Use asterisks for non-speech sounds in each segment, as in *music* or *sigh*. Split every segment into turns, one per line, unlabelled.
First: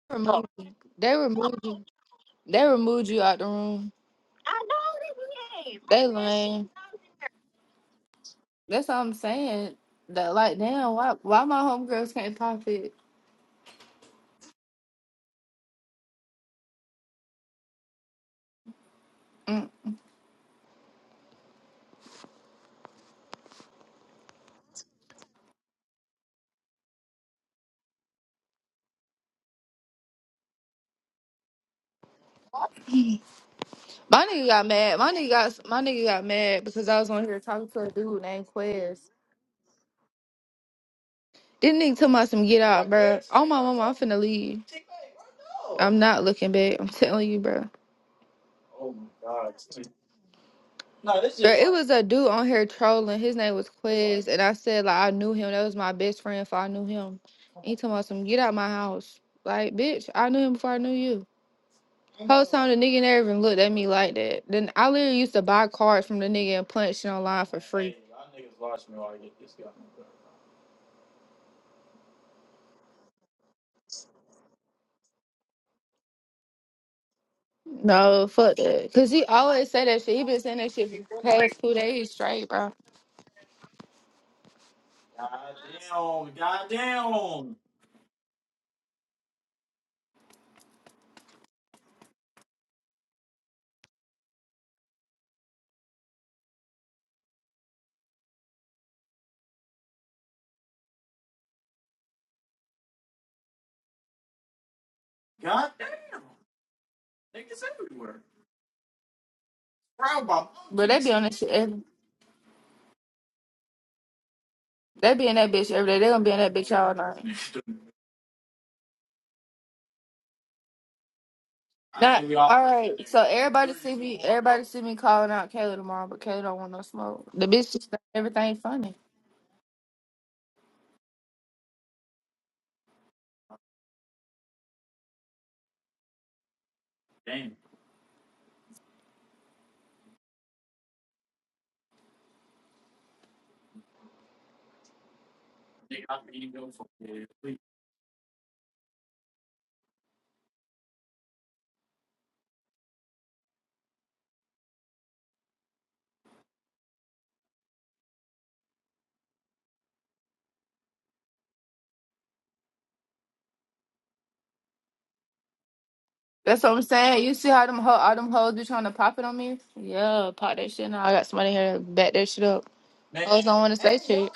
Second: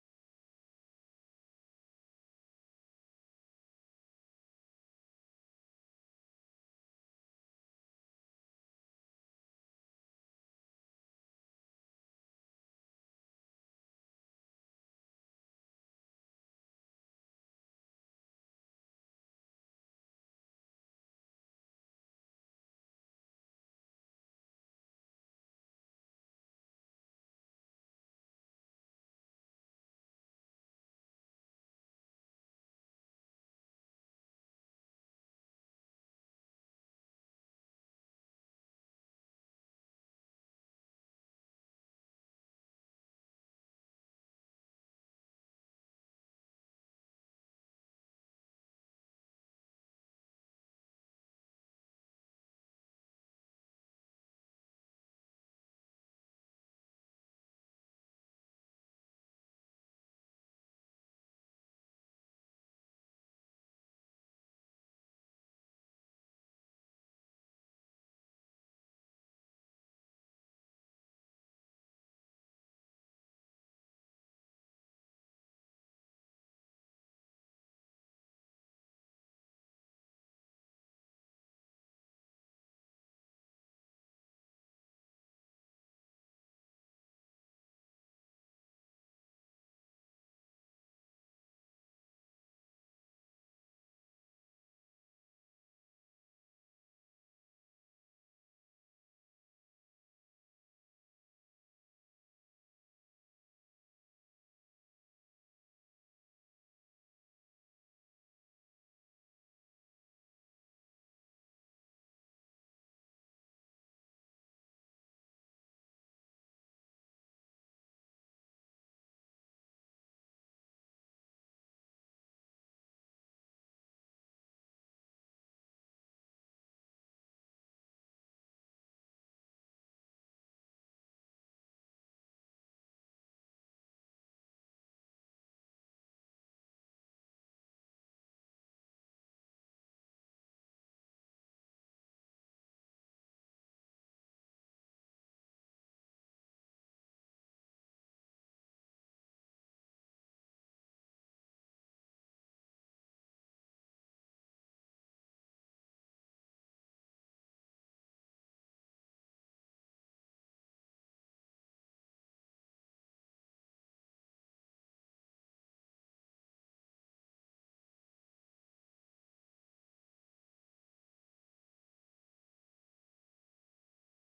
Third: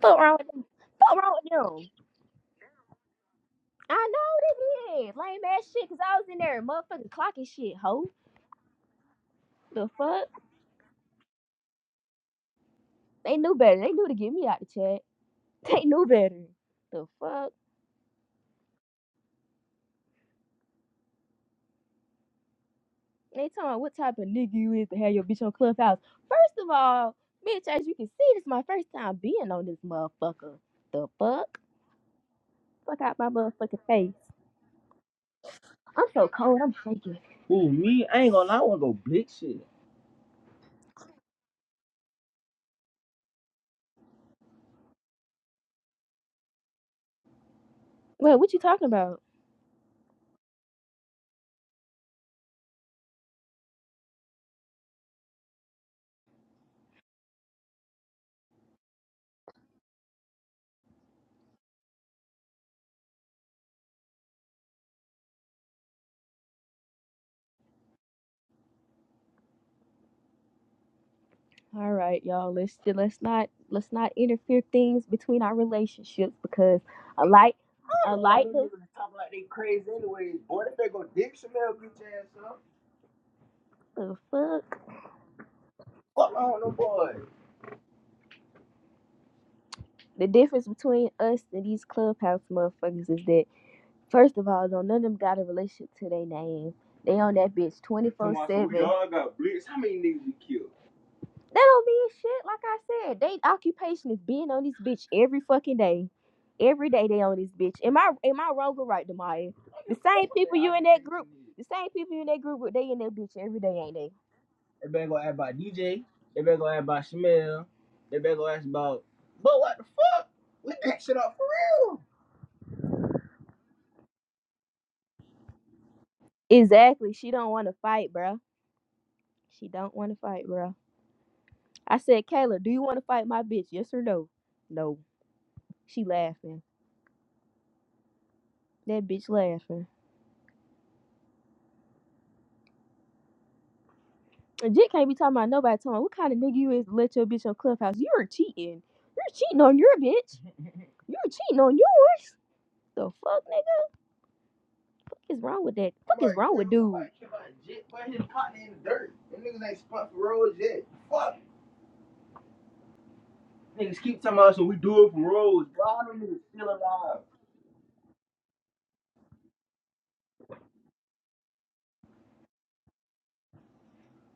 Fuck wrong with
removed
them?
you. They
Fuck wrong with
removed you.
them?
They removed you out the room.
I know they did. Lame ass shit, cause
They
I was in there
lame.
motherfucking clocking shit, hoe.
That's what I'm saying.
The fuck?
That like damn, why why my homegirls can't pop it?
They knew better. They knew to get me out the chat. *laughs* They knew better. The fuck?
Mm.
They talking what type of nigga you is to have your bitch on Clubhouse. First of all, bitch, as you can see, this is my first time being on this motherfucker. The fuck? Fuck out my motherfucking face.
My nigga got mad. My nigga got my nigga
I'm
got
so cold,
mad
I'm
because I was
shaking.
on here talking
Ooh,
to a
me? I
dude
ain't
named
gonna lie. I wanna go
Quez.
blick shit.
This nigga told me some get out, bro. Oh my mama, I'm finna leave. I'm not looking back. I'm telling you, bro.
Wait, what you talking about?
Girl, it like was a dude on here trolling. His name was Quiz, and I said like I knew him. That was my best friend. If I knew him, And he talking about some get out my house. Like bitch, I knew him before I knew you. Whole time the nigga never even looked at me like that. Then I literally used to buy cards from the nigga and punch shit online for free.
All right, y'all. Let's let's not let's not interfere things between our relationships because I like I do
No,
like them
fuck
the niggas to
that. Cause
talk
he
like they
always
crazy
say that shit. He
anyways.
been saying
Boy,
that
if they
shit for
go
the
dick
past two
Chanel, bitch
days
ass
straight,
up.
bro.
the fuck Fuck on them boys. the difference between us and these clubhouse motherfuckers is that first of all, don't none of them got a relationship to their name. They on that bitch twenty Come four Come on, so we seven. all got blitz. How many niggas you killed? That don't mean shit. Like I said, they occupation is being on this bitch every fucking day. Every day they on this bitch. Am I am I wrong or right, Demaya? The
Bro,
same
my-
people you in
But they
that
be on
group,
that shit.
the
Every,
same people you in that group, they in that bitch every day, ain't they? They better
they
go
be
ask
in that
about
bitch every day.
DJ.
They gonna be in
They
that
better go
bitch
ask
all
about
night.
Shamel. They better go ask about. But what the fuck? We that shit up for real.
Not, all right. So everybody see me. Everybody see me calling out Kayla tomorrow, but Kayla don't want no
Exactly.
smoke.
She
The
don't want
bitch
to
just think
fight, bruh.
everything funny.
She don't want to fight, bruh. I said, Kayla, do you want to fight my bitch? Yes or no? No. She laughing. That bitch laughing. Jit can't be talking about nobody talking about what kind of nigga you is to let your bitch on Clubhouse. You are cheating. You're cheating on your bitch. *laughs* You're cheating on yours. The fuck, nigga? What is wrong with that? What is wrong with dude? Keep talking about Jit putting his partner in the dirt. Niggas Niggas fuck for for roads yet. Fuck. Niggas keep talking about so we do it for roads. Why them niggas
That's
still
what I'm
alive.
saying. You see how them ho- all them hoes be trying to pop it on me? Yeah, pop that shit. Now I got somebody here to back that shit up. Hoes don't want to say shit.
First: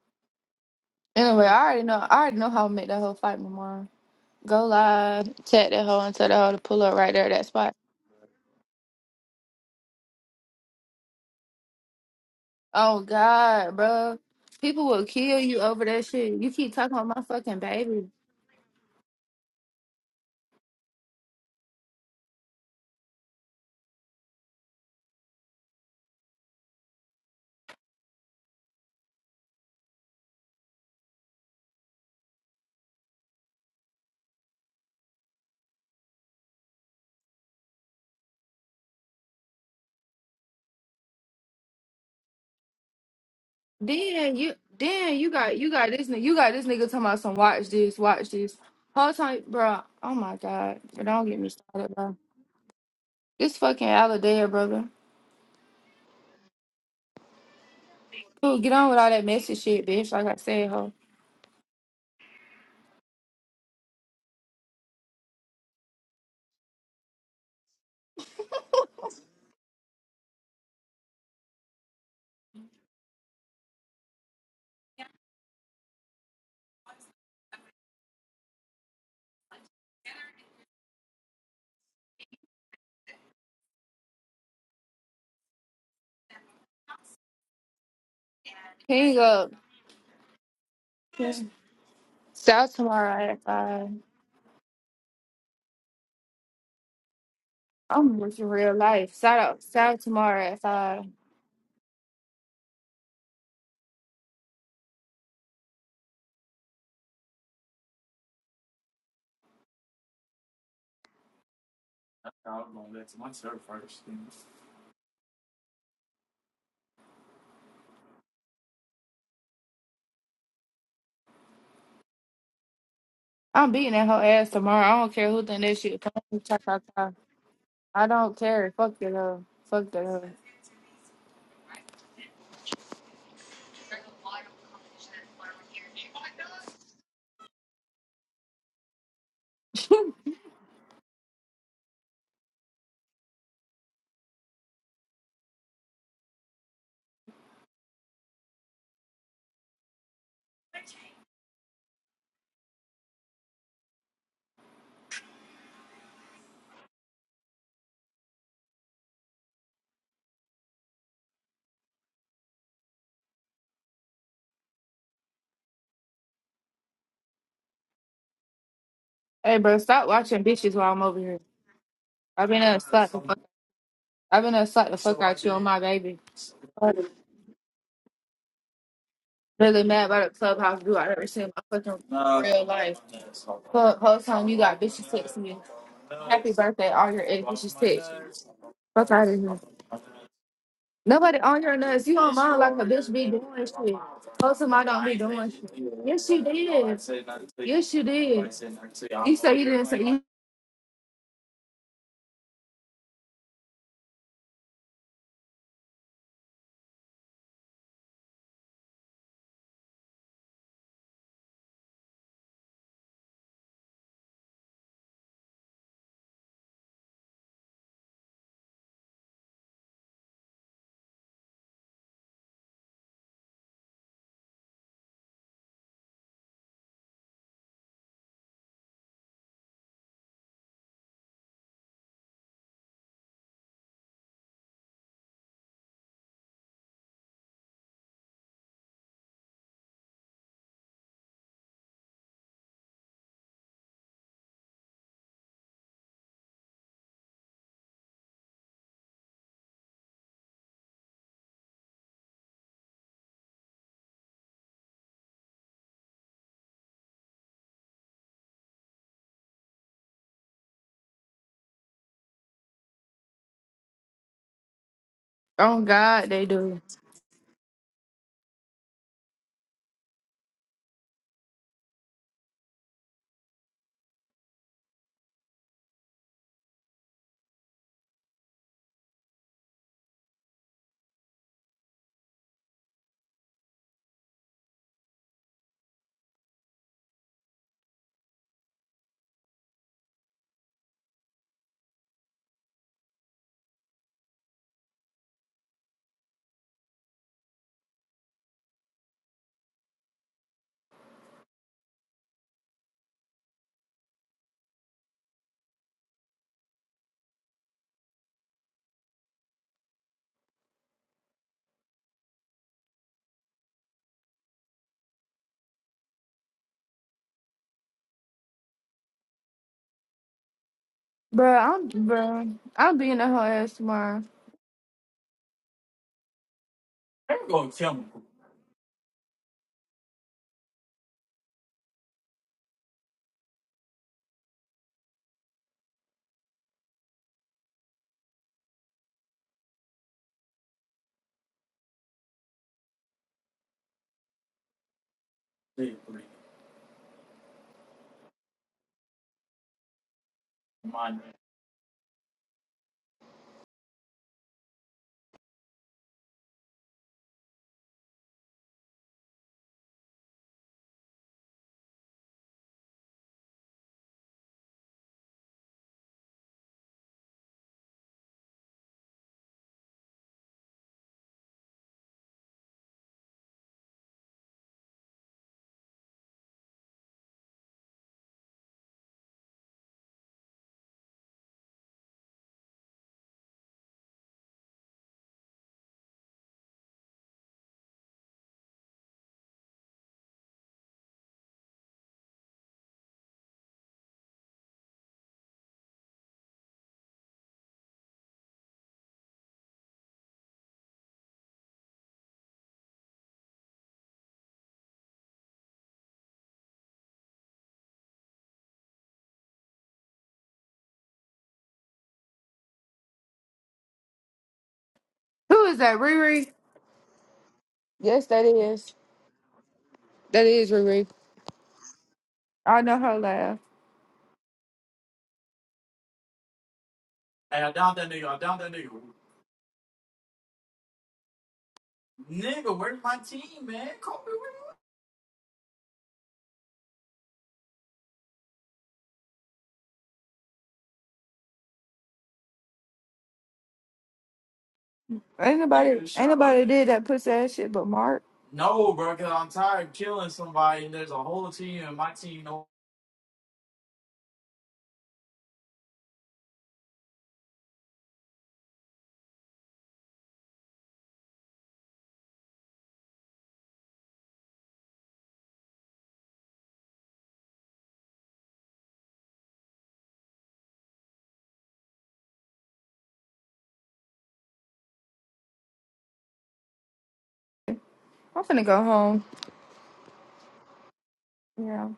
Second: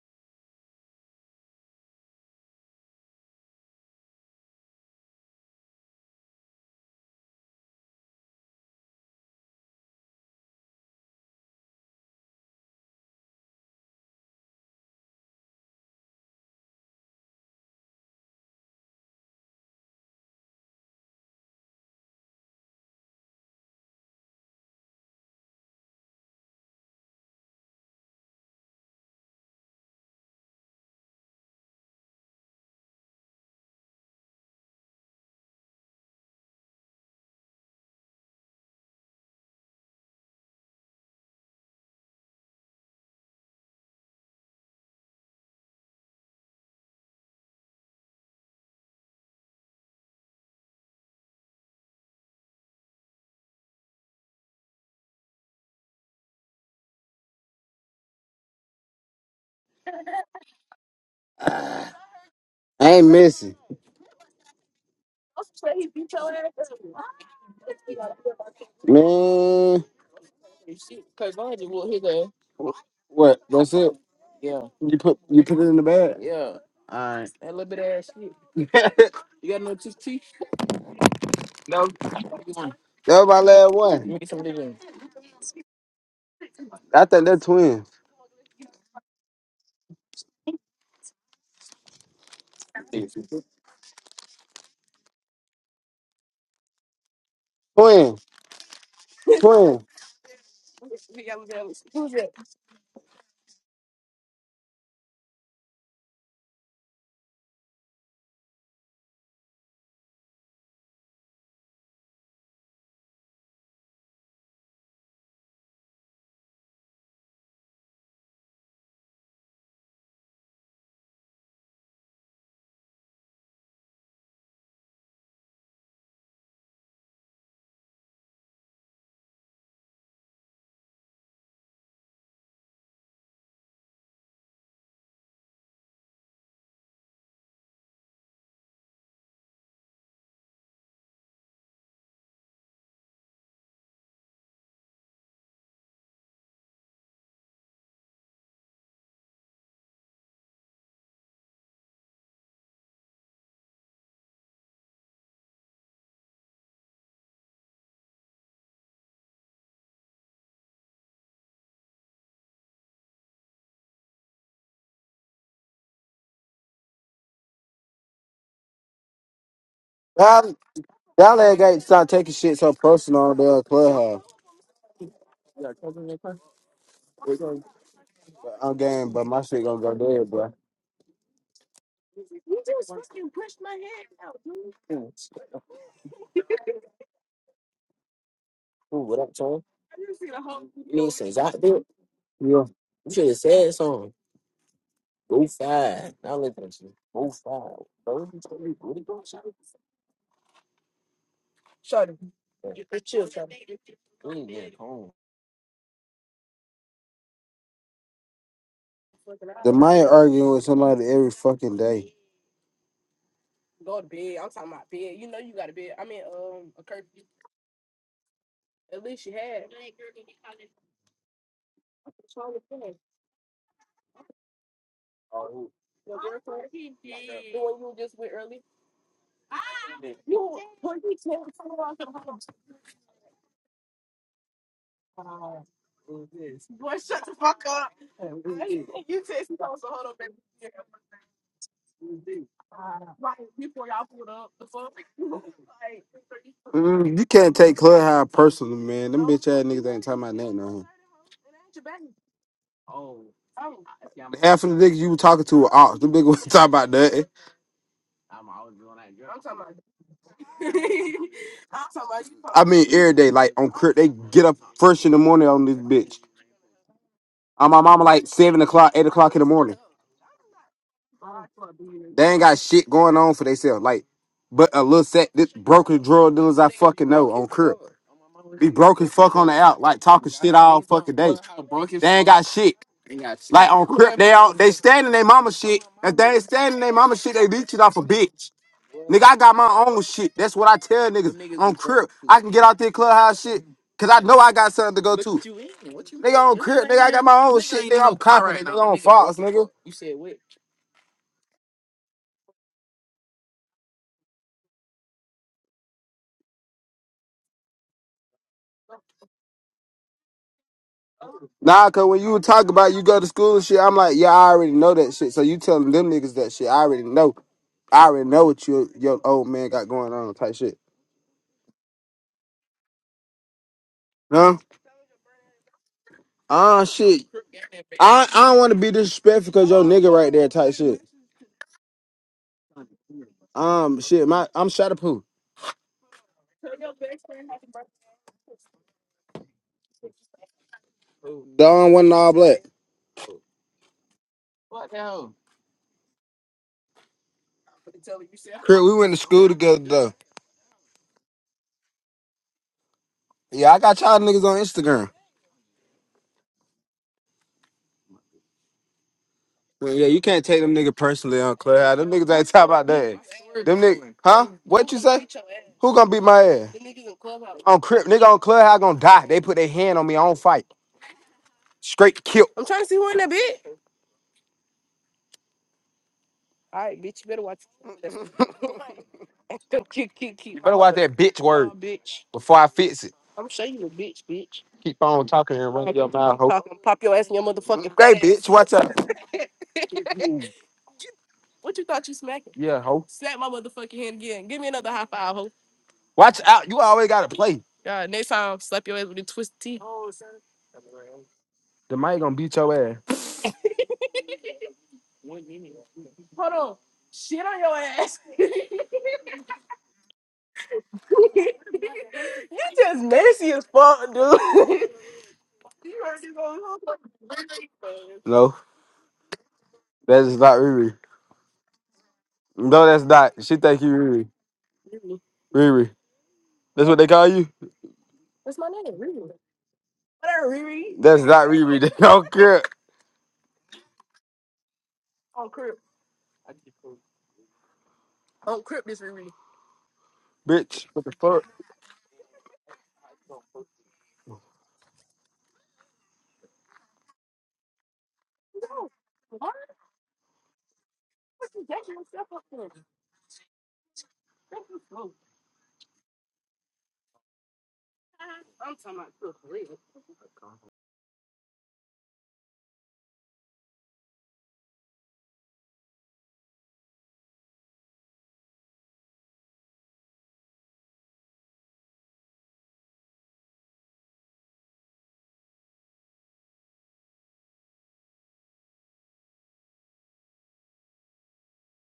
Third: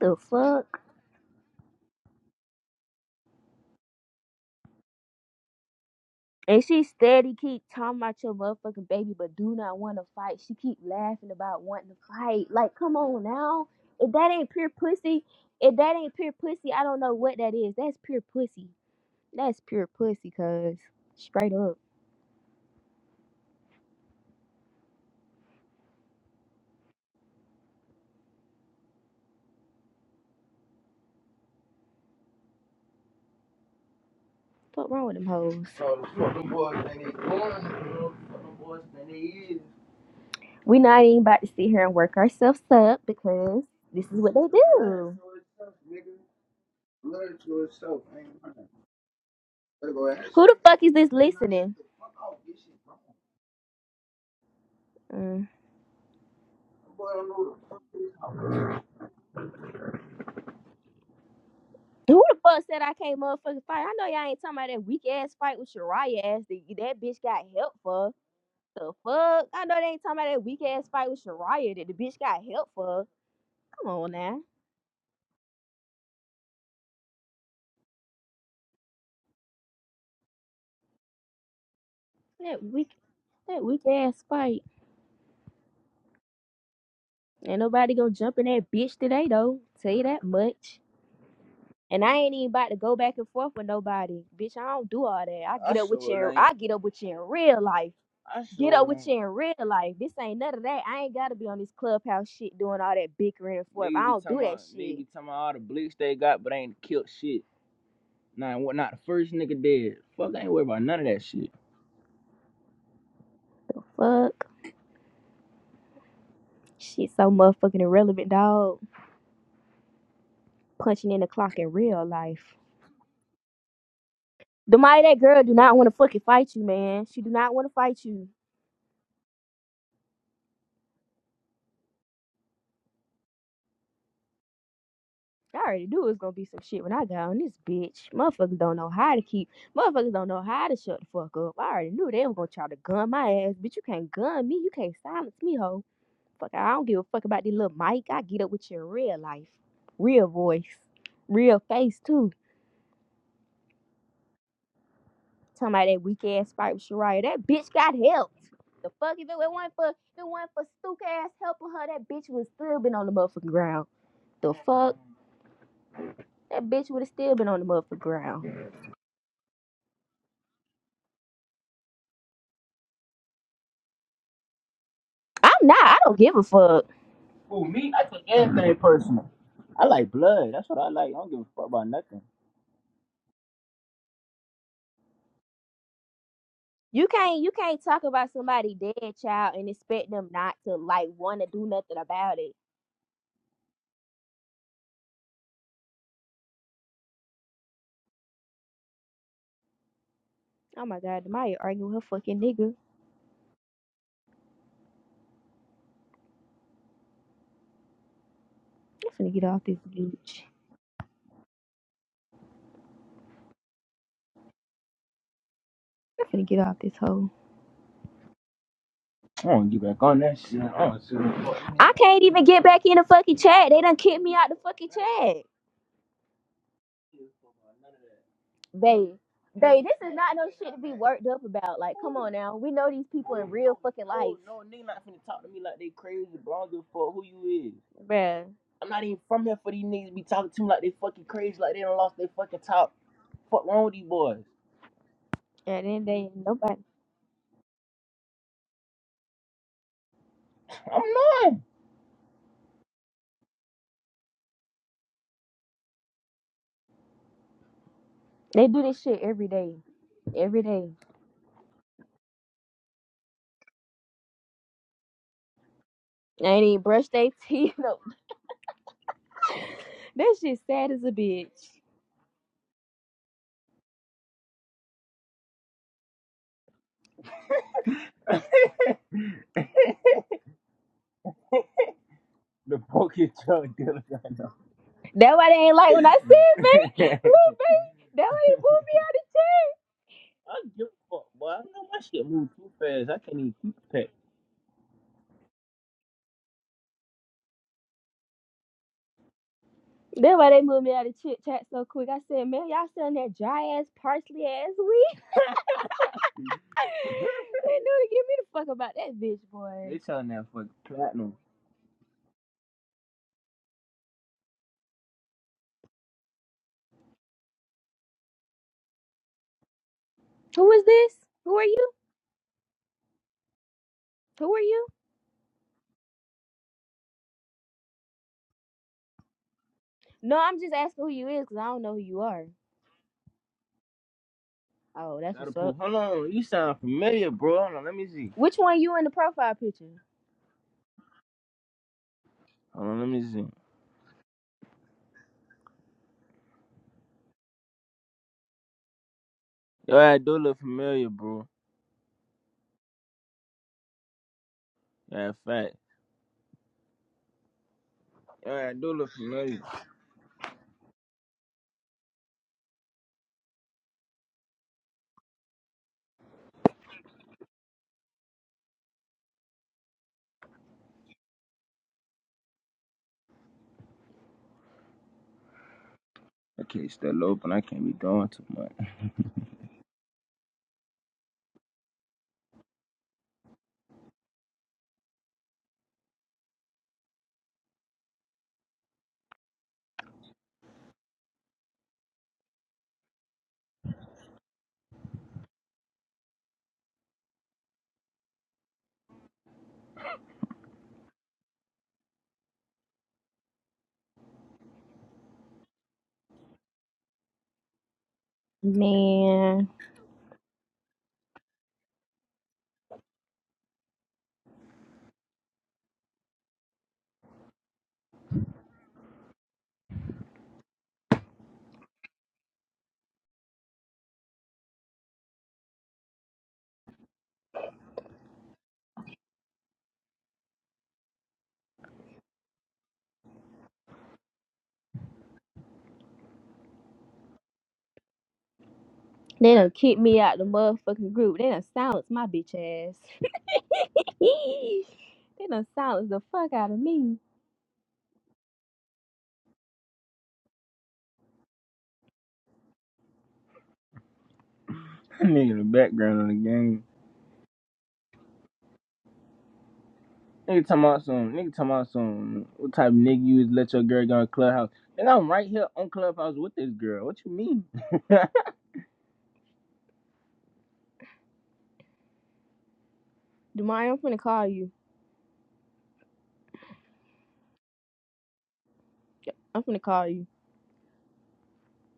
The fuck?
Anyway, I already know. I already know how to make that whole fight tomorrow. Go live, tag that hoe, and tell that hoe to
And she
pull up right there at
steady
that
keep
spot.
talking about your motherfucking baby, but do not want to fight. She keep laughing about wanting to fight. Like, come
Oh
on now.
God,
If
bro,
that ain't pure
people will
pussy,
kill you
if
over
that
that
ain't pure
shit. You
pussy,
keep
I
talking
don't know
about my
what that
fucking
is. That's
baby.
pure pussy. That's pure pussy, cuz. Straight up. What wrong with them hoes? So, fuck them boys and they going, girl. Fuck them boys and they is. We not even about to sit here and work ourselves up because this is what
Then
they Learn
you
do. Learn to
then you got you
yourself,
got this
nigga.
nigga you got this nigga talking about some
Learn to
watch this,
yourself,
watch
man.
this. Whole time, bro. Oh my
Who the
god.
fuck is
Bro,
this
don't get me
listening?
started, bro. This fucking Aladea, brother.
Mm. Who
Dude, get on with all that messy shit, bitch. Like I said, ho.
*sighs* I
the fuck said I
ain't
can't
missing,
motherfucking fight? I know y'all ain't talking about that weak ass fight with Shariah ass that, that bitch got help for. The fuck? I know
man.
they ain't talking about that weak ass fight with Shariah that the bitch got help for.
What? That's it.
Come on now.
You put you put it in the bag. Yeah. All right. *laughs* that
That weak
was my
that
last
weak
one. You
ass
need some
fight.
digging. I think they're
Ain't
twins.
nobody gonna jump in that bitch
Hang
today
up.
though. Tell you that much. And I ain't even about to
South
go back and
tomorrow at
forth with
five.
nobody. Bitch, I don't do all that. I I get up with you sure in, ain't. I get up with you in real life.
Twin.
I'm with
I
you
Get
real
up sure with ain't. you
life.
in
Shout
real
out
Twin.
life.
South
This ain't
tomorrow
none
at
of that. I
five.
ain't gotta be on this clubhouse shit doing all that bickering and forth. Niggas I be don't do talking that about niggas shit. be talking about all the bleach they got, but ain't killed shit. Nah, what not the first nigga dead. Fuck, I ain't worried about none of that shit. Fuck. Shit so motherfucking irrelevant, dog. Punching in the clock in real life.
I'm beating that whole ass
The
tomorrow. I
mighty
don't
that
care
girl
who
do
think
not
that
want to
shit.
fucking fight
Cha,
you,
cha,
man.
cha.
She do not want to fight
I
you.
don't care. Fuck the love. Fuck the love.
I already knew it was gonna be some shit when I got on this bitch. Motherfuckers don't know how to keep. Motherfuckers don't know how to shut the fuck up. I already knew they were gonna try to gun my ass, bitch. You can't gun me. You can't silence me, hoe. Fuck, I don't give a fuck about this little mic. I get up with your real life, real voice, real face too. Talking about that weak ass fight with Shariah. That bitch got help. The fuck if it wasn't for if it wasn't for Stook ass helping her, that bitch would still been on the motherfucking ground. The fuck, that bitch would have still been on the motherfucking ground.
Hey, bro, stop watching
Y'all,
bitches while I'm over
y'all
here.
ain't got to start taking
I've
shit
been
so
up.
personal
Stop.
on the clubhouse.
I've been there slap the fuck out you
I'm
on
not.
my
I don't
baby.
give a fuck. Well, me, I take
But I'm
everything
game, but
personal.
my shit gonna
Really
I
go
mad
like
dead,
about the
bro.
blood. That's what
clubhouse
I
dude
like.
I've
I
ever
don't give
seen
a
in
fuck
my
about
fucking
nothing.
real life. Fuck, whole time you got bitches text me. Happy birthday,
You
all your
can't
ex
you
bitches
can't talk
text
about
you.
somebody
Fuck
dead
out of
child
here.
and expect them not to like
Nobody
want to
on
do
your
nothing
nuts. You don't
about it.
mind like a bitch be doing shit. Most of my don't be doing shit. Yes, you did. Yes, you did. You say you didn't say you.
Oh my god, Demaya, arguing with her fucking nigga. I'm finna get off
The
this
Maya
bitch.
arguing with somebody every fucking day.
I'm finna get off this hoe. I don't get back on that shit. I don't see what fuck. I can't even get back in the fucking chat. They done kicked me out the fucking chat. They, they, this is not no shit to be worked up about. Like, come on now. We know these people in real fucking life. No to talk to me like they crazy. bro. I don't give a fuck who you is, Bruh. I'm not don't Fuck Bruh. with these boys? And then they nobody.
Mm, you can't take clubhouse personal, man. Them bitch ass niggas ain't talking about nothing on
I'm not.
here. Half of the niggas you were talking to were ops. Them niggas *laughs* was talking about nothing.
They do this shit every day. Every day.
*laughs* I mean, every day, like on crib, they get up first in the morning on this
Oh
bitch.
God,
They
they
ain't
do.
even brush their
On
teeth. *laughs*
my
No.
mama, like seven o'clock, eight o'clock in the morning.
That shit sad as a bitch.
They ain't got shit going on for themselves. Like, but a little set, this broken drug dealers I fucking know on crib. Be broke as fuck on the
*laughs*
out, like talking shit all fucking day. They ain't got shit.
The broken
Like
drug
on
dealer.
crib, they all they stand in their
That why
mama
they ain't
shit.
like when
If
I said,
they
baby.
ain't
*laughs*
standing their
Look,
mama shit, they leech it off a
baby. That why
bitch.
they pulled me out
Nigga,
of
I got
jail.
my own shit.
I
That's what I
don't give a
tell
fuck, boy. I
niggas on
know my
crib.
shit
I
move
can get
too
out there
fast. I can't
clubhouse
even
shit
keep track.
because I know I got something to go to. Nigga on crib, nigga, I got my own shit. Nigga, I'm confident. Nigga on Fox, nigga.
That why they moved me out of chit chat so quick. I said, man, y'all selling that dry ass parsley ass weed. *laughs* they knew to give me the fuck about that bitch, boy. They selling that for platinum.
Nah, cause when you talk about you go to school and shit, I'm like, yeah, I already know that shit. So you telling them niggas that shit? I already know. I already know what your your old man got going on type
Who
shit.
is this? Who are
Bruh, I'm
you?
bruh. I'm being the whole ass tomorrow.
Who
Huh?
are you?
Ah, shit. I I don't want to be disrespectful because your nigga right
No,
there
I'm just
type shit.
asking who you is because I don't know who you are.
Um, shit. My I'm
Oh,
Shotapoo.
that's Gotta what's pull. up. Hold on, you sound familiar, bro. Hold on, let me see. Which one you in the profile picture?
The one in all black.
Hold on, let me see.
Crip, we went to school together
Yo,
though.
I do look familiar, bro.
Yeah, I got y'all niggas on Instagram.
Yeah, fact. Yo, I do look familiar.
Well, Yeah, you can't take them nigga personally on Clubhouse. Them niggas ain't talking about that. Them niggas, huh? What you say? Who gonna beat my ass? On Crip, nigga on Clubhouse gonna die. They put their hand on me. I don't fight. Straight kill.
I
All
can't
right,
still
bitch, You better
open.
watch
I can't be doing too much.
*laughs* Kick, kick, kick. You better watch that bitch word bitch. before I fix it. Keep on talking and running your mouth, ho. Talking, pop your ass in your motherfucking Hey, face. bitch, watch out. Yeah, ho. Watch out. You always gotta play. The mic gonna beat your ass.
Man,
Who is that, Riri? Yes, that
No,
is.
that's
That
not
is
Riri.
Riri. I
No,
know
that's
her
not. She
laugh.
think you Riri. Riri. That's what they call you? Whatever, Riri. That's not Riri. *laughs* They don't care,
they done kick me out the
bitch. What the
motherfucking group.
fuck?
They done silence my bitch ass. *laughs* they
Ain't
done
nobody,
silence
ain't
the fuck
nobody
out of
did that
me.
pussy ass shit but Mark.
That nigga, the background on the game. Nigga talking about some. Nigga talking about some. What type of nigga you is let your girl go to clubhouse? And I'm right here on clubhouse with this girl. What you mean? *laughs* Demari, I'm finna call you.
I'm finna go home.
I'm finna call you.
Yeah.